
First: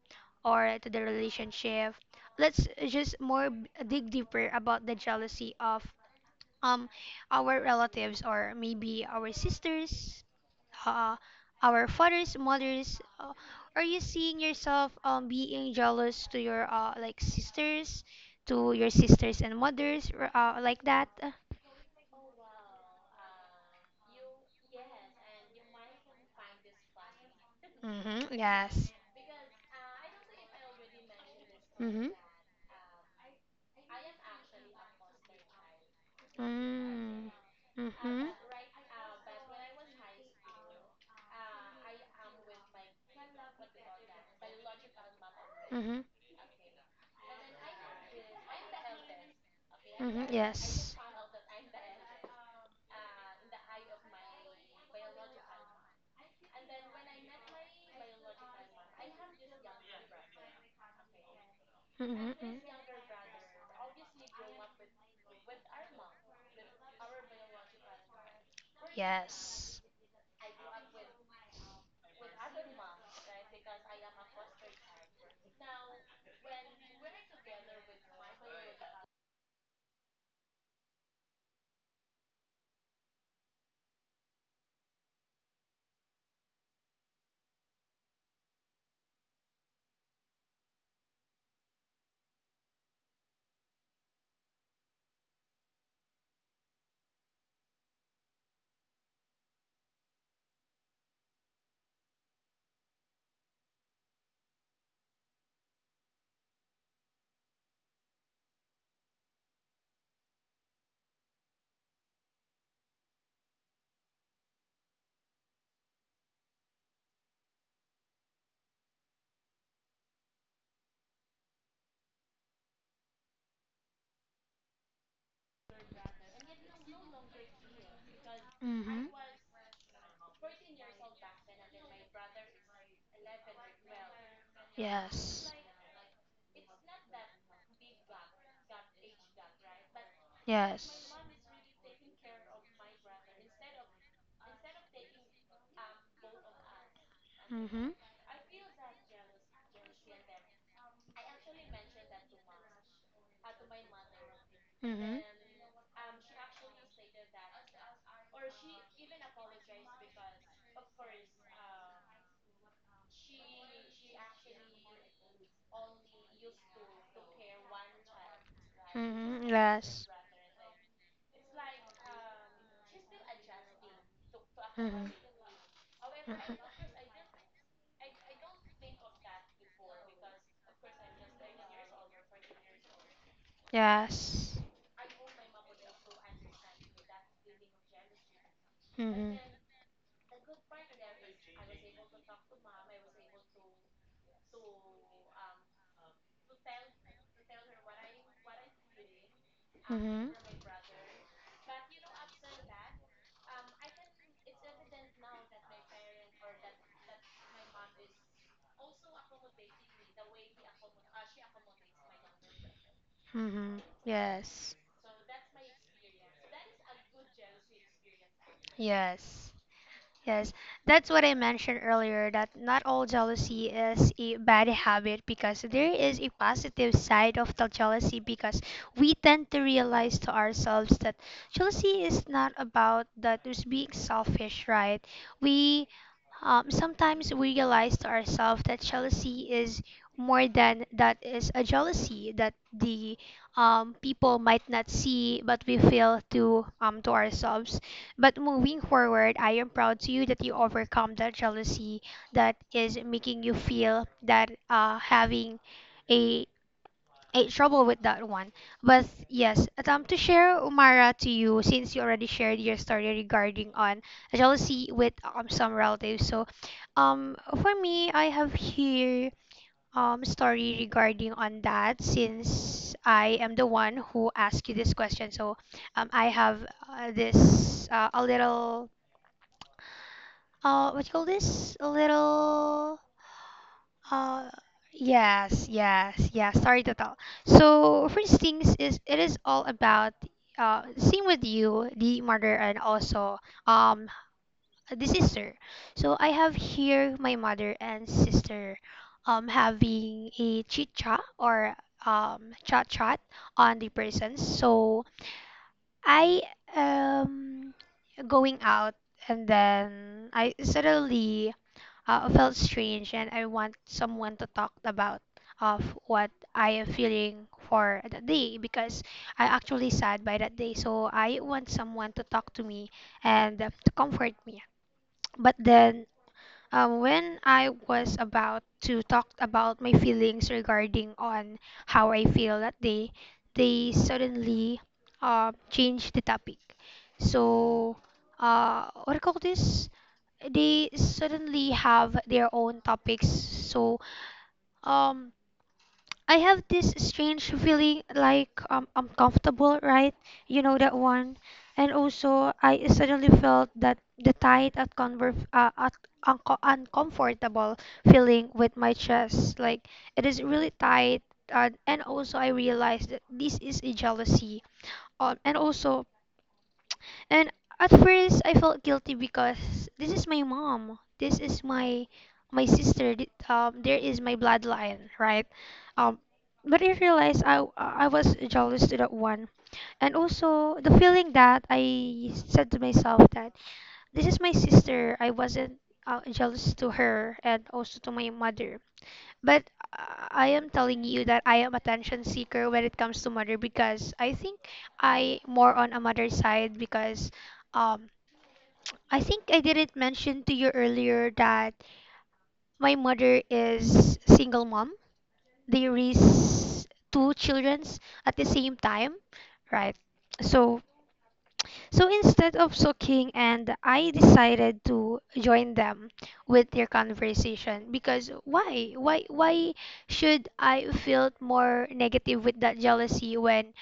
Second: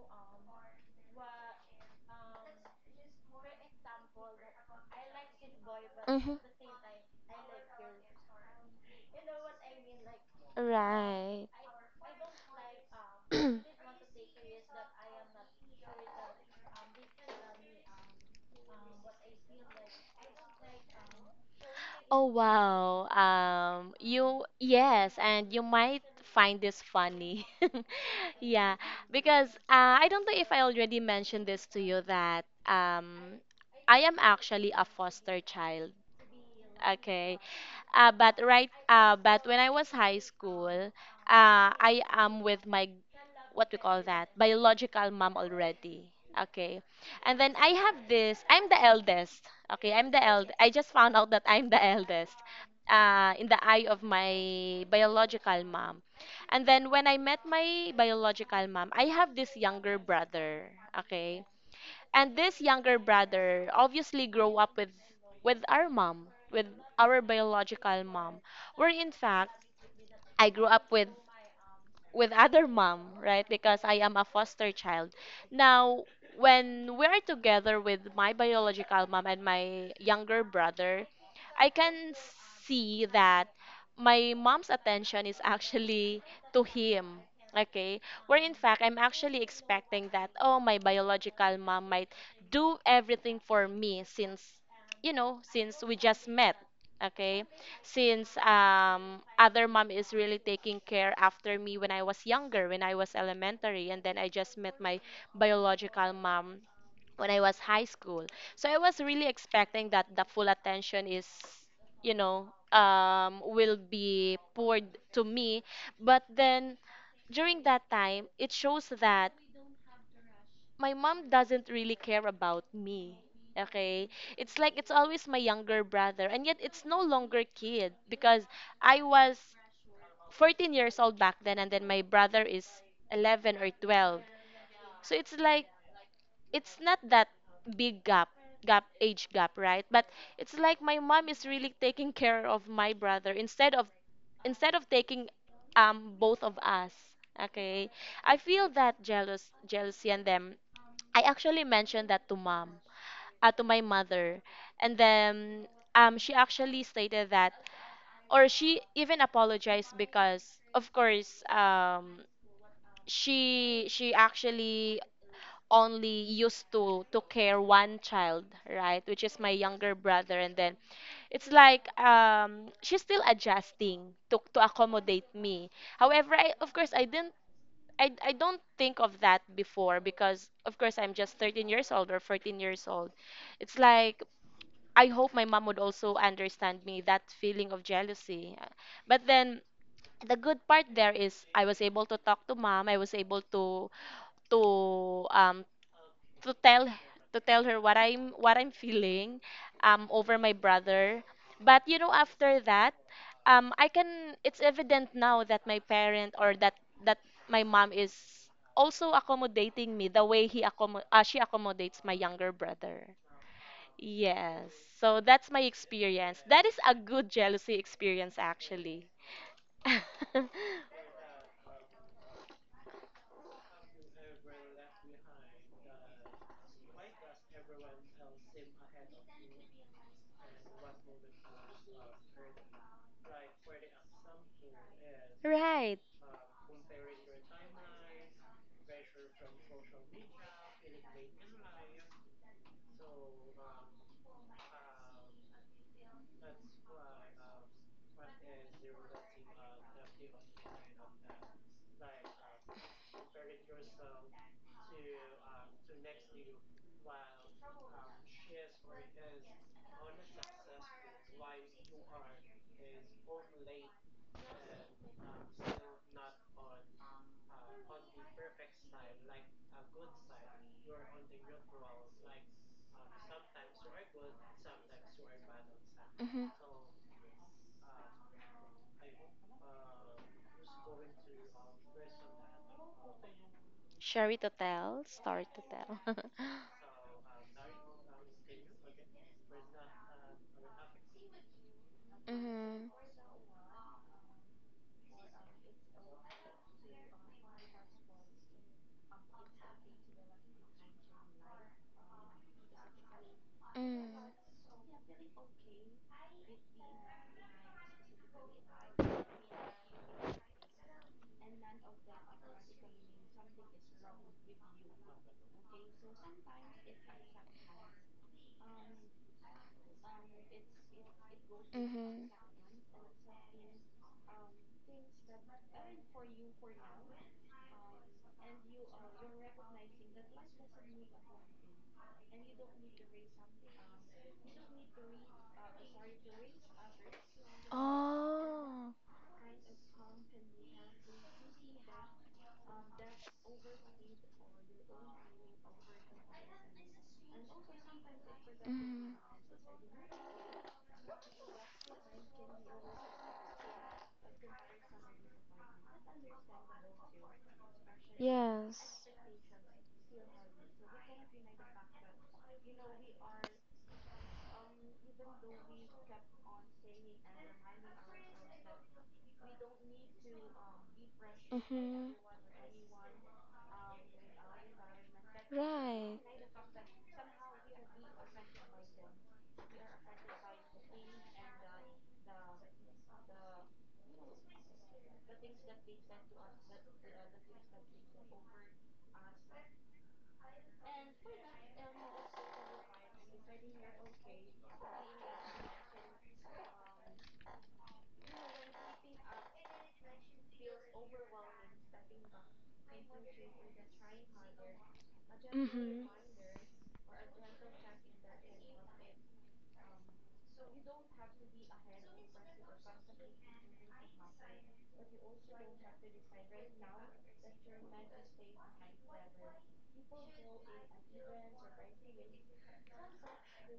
B: or to the relationship. Let's just more dig deeper about the jealousy of
A: Mm-hmm.
B: um our relatives, or maybe our sisters, uh,
A: Right.
B: our fathers, mothers. Uh, are you seeing yourself being jealous to your like sisters, to your sisters and mothers, or like that?
A: Oh wow. You yes, and you might find this funny.
B: Mm-hmm.
A: [LAUGHS] Yeah,
B: Yes.
A: because I don't know if I already mentioned this to you
B: Mm-hmm.
A: that I am actually a foster child.
B: Mm.
A: Okay.
B: Mm-hmm.
A: But when I was high school, I am with my what we call that biological mom
B: Mm-hmm.
A: already, okay. And then I have this I'm the eldest. Okay, I'm the
B: Mm-hmm.
A: eld I just
B: Yes.
A: found out that I'm the [LAUGHS] eldest in the eye of my biological mom. And then when I met my biological mom, I have this younger brother, okay. And
B: Mm-hmm.
A: this younger brother obviously grew up with our mom, with our biological mom, where in fact I grew up with other mom, right? Because I am a foster child. Now, when we're together with my biological mom and my younger brother, I can see that my mom's attention is actually to him. Okay, where in fact I'm actually expecting that, oh, my biological mom might do everything for me since, you know, since we just met. Okay, since other mom is really taking care after me when I was younger, when I was elementary, and then I just met my biological mom when I was high school. So I was really expecting that the full attention is, you know, will be poured to me. But then during that time, it shows that my mom doesn't really care about me. Okay? It's like it's always my younger brother, and yet it's no longer kid because I
B: Mm-hmm.
A: was 14 years old back then, and then my brother is 11 or 12. So it's
B: Yes.
A: like it's not that big gap, age gap, right? But it's like my
B: Yes.
A: mom is really taking care of my brother instead of taking both of us,
B: Mm-hmm.
A: okay. I feel that jealousy. And them I actually mentioned that to mom, to my mother. And
B: Mm-hmm.
A: then she actually stated that, or she even apologized, because of course she actually only used to care one child, right, which is
B: Mm-hmm.
A: my younger
B: Yes.
A: brother. And then it's like she's still adjusting to
B: Mm-hmm.
A: accommodate me. However,
B: Mm-hmm.
A: of course I didn't I don't think of that before because of course I'm just 13 years old or 14 years old. It's like
B: Yes.
A: I hope my mom would also understand me that feeling of jealousy. But
B: Mm-hmm.
A: then the good part there is I was able to talk to mom. I was able to um to tell to tell her what I'm feeling
B: Mm-hmm.
A: over my brother. But you know after that I can it's evident now that my parent, or that that my mom is also accommodating me the way he accommod she accommodates my younger brother.
B: Mm-hmm.
A: Yes.
B: Yes.
A: So that's my experience. That is a good jealousy experience, actually.
B: Yes.
A: [LAUGHS]
B: Yes. That's what I mentioned earlier, that not all jealousy is a bad habit, because there is a positive side of the jealousy, because we tend to realize to ourselves that jealousy is not about that is being selfish, right? We
A: Right.
B: Sometimes we realize to ourselves that jealousy is more than that, is a jealousy that the people might not see, but we feel to ourselves. But moving forward, I am proud to you that you overcome that jealousy that is making you feel that, having a a trouble with that one. But yes, attempt to share, Umara, to you, since you already shared your story regarding on jealousy with some relatives. So, um, for me, I have here story regarding on that, since I am the one who asked you this question. So, I
A: Mm-hmm.
B: have this a little what you call this, a little uh,
A: Story to
B: yes,
A: tell.
B: yes,
A: [LAUGHS]
B: yeah. Sorry to tell. So first things is it is all about same with you, the mother and
A: Mm-hmm.
B: also um the sister. So I have here my mother and sister having a chit chat or chat chat on the
A: Mm.
B: presents. So I am going out and then I suddenly felt strange, and I want someone to talk about of what I am feeling for that day because I actually sad by that day. So I want someone to
A: Mm-hmm.
B: talk to me and to comfort me. But then when I was about to talk about my feelings regarding on how I feel that day, they suddenly changed the topic. So,
A: Oh.
B: what do you call this? They suddenly have their own topics. So, um, I have this strange feeling like, I'm
A: Mm-hmm.
B: comfortable, right? You know that one. And also, I suddenly felt that the tight at uncomfortable feeling with
A: Yes.
B: my chest. Like it is really tight. And also, I realized that this is a jealousy. And also, and at first I felt guilty because this is my mom, this is
A: Mm-hmm.
B: my sister, there is my bloodline, right? Um,
A: Right.
B: but I realized I was jealous to that one, and also the feeling that I said to myself that this is my sister, I wasn't jealous to her and also to my mother. But I am telling you that I am attention seeker when it comes to mother because I think I more on a mother side because. Um, I think I didn't mention to you earlier that my mother is single mom. They
A: Mm-hmm.
B: raise two children at the same time, right? So so instead of sulking, and I decided to join them with their conversation because why should I feel more negative with that jealousy, when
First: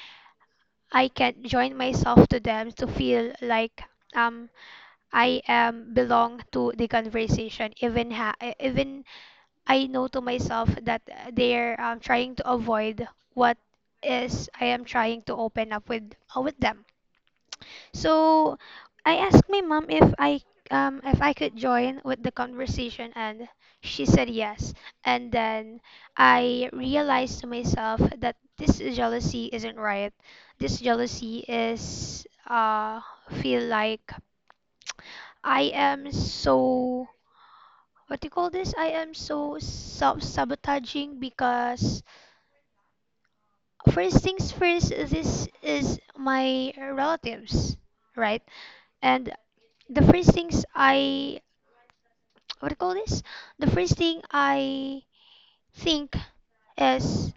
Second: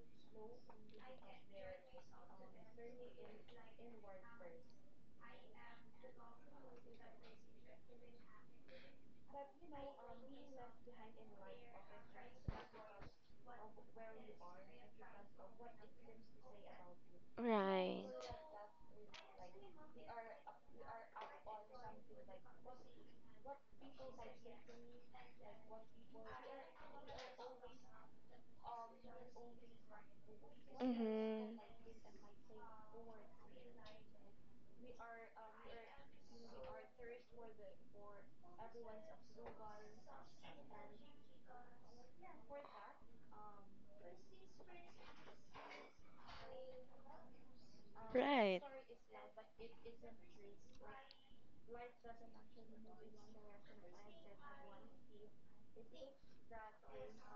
B: I can join myself to them to feel like, um I am belong to the conversation, even I know to myself that, they're trying to avoid what is I am trying to open up with them.
A: Right.
B: So I asked my mom if I could join with the conversation, and she said yes. And then I realized to myself that this jealousy isn't right. This jealousy
A: Mm-hmm.
B: is feel like I am so, what do you call this? I am so sub sabotaging because, first things first, this is my relatives, right?
A: Right.
B: And the first things I, what do you call this? The first thing I think is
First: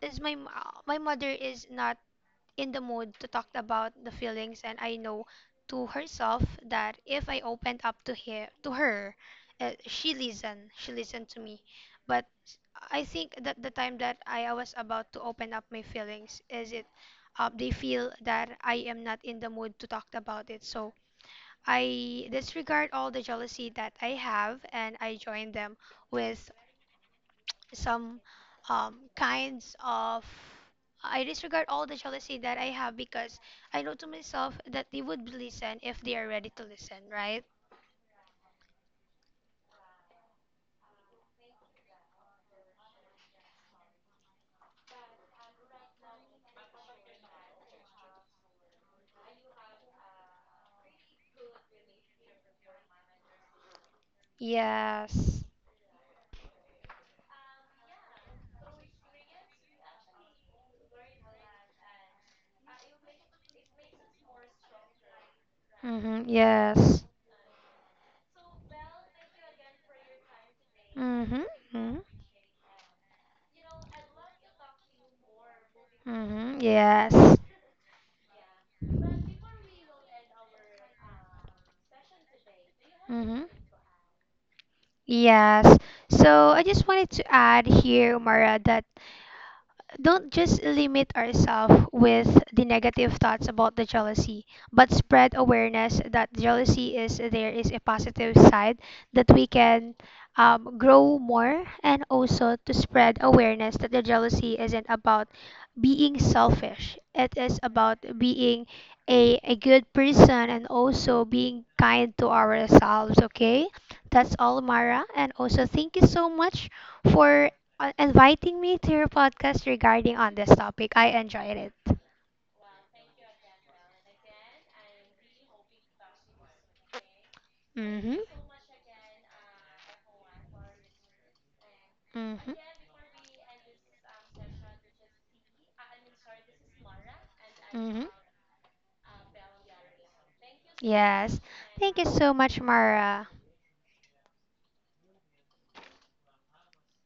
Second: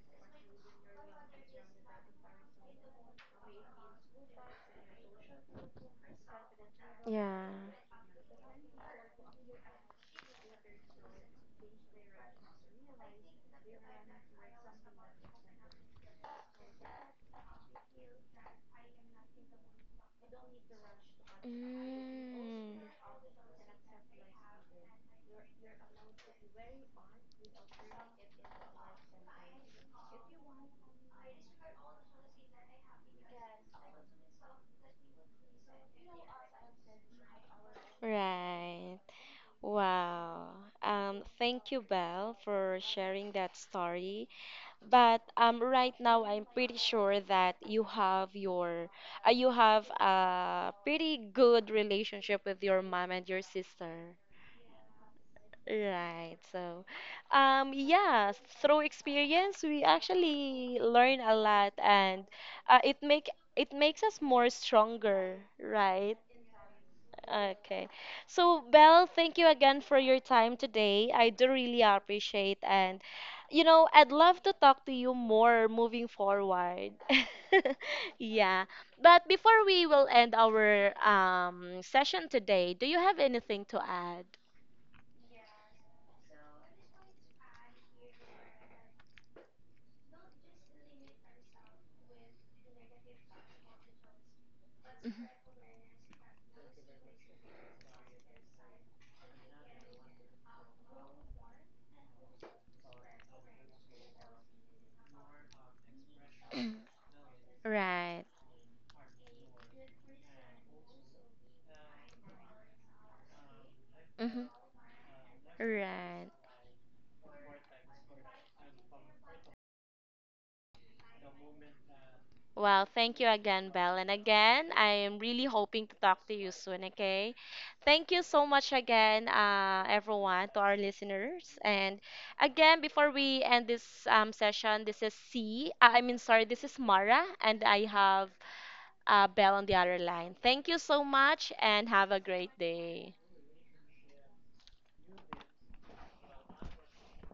B: my my mother is not in the mood to talk about the feelings, and I know to herself that if I
A: Yeah.
B: opened up to her, she listened to me, but I think that the time that I was about to open up my feelings is it, they feel that I am not in the mood to talk about it. So I
A: Mm.
B: disregard all the jealousy that I have and I join them with some kinds of, I disregard all the jealousy that I have because I know to myself that they would listen if they are ready to listen, right?
A: Right. Wow. Thank you, Belle, for sharing that story. But right now, I'm pretty sure that you have your, you have a pretty good relationship with your mom and your sister.
B: Yes.
A: Right. So, yeah, through experience, we actually learn a lot, and uh, it make it makes us more stronger, right?
B: Mm-hmm. Yes.
A: Okay. So, Belle, thank you again for your time today. I
B: Mm-hmm.
A: do really
B: Mm-hmm.
A: appreciate. And you know, I'd love to talk to you more moving
B: Mm-hmm.
A: forward.
B: Yes.
A: [LAUGHS] Yeah. But before we will end our session today, do you have
B: Mm-hmm.
A: anything to add?
B: Yes. So I just wanted to add here, Mara, that don't just limit ourselves with the negative thoughts about the jealousy, but
A: Mhm.
B: spread awareness that jealousy is there is a positive side that we can grow more, and also to spread awareness that the jealousy isn't about being selfish. It is about
A: Right.
B: being a good person and also being kind to ourselves, okay? That's
A: Hmm.
B: all, Mara. And also, thank you so
A: Right.
B: much for inviting me to your podcast regarding on this topic. I enjoyed it.
A: Well, thank you again, Belle. And again, I am really hoping to talk to you soon, okay? Thank you
B: Mhm.
A: so much again, everyone, to our listeners. And
B: Mhm.
A: again, before we end this session, this is C. I mean, sorry, this is Mara, and I
B: Mhm.
A: have Belle on the other line. Thank you so
B: Yes.
A: much, and
B: Thank you
A: have a
B: so
A: great
B: much,
A: day.
B: Mara.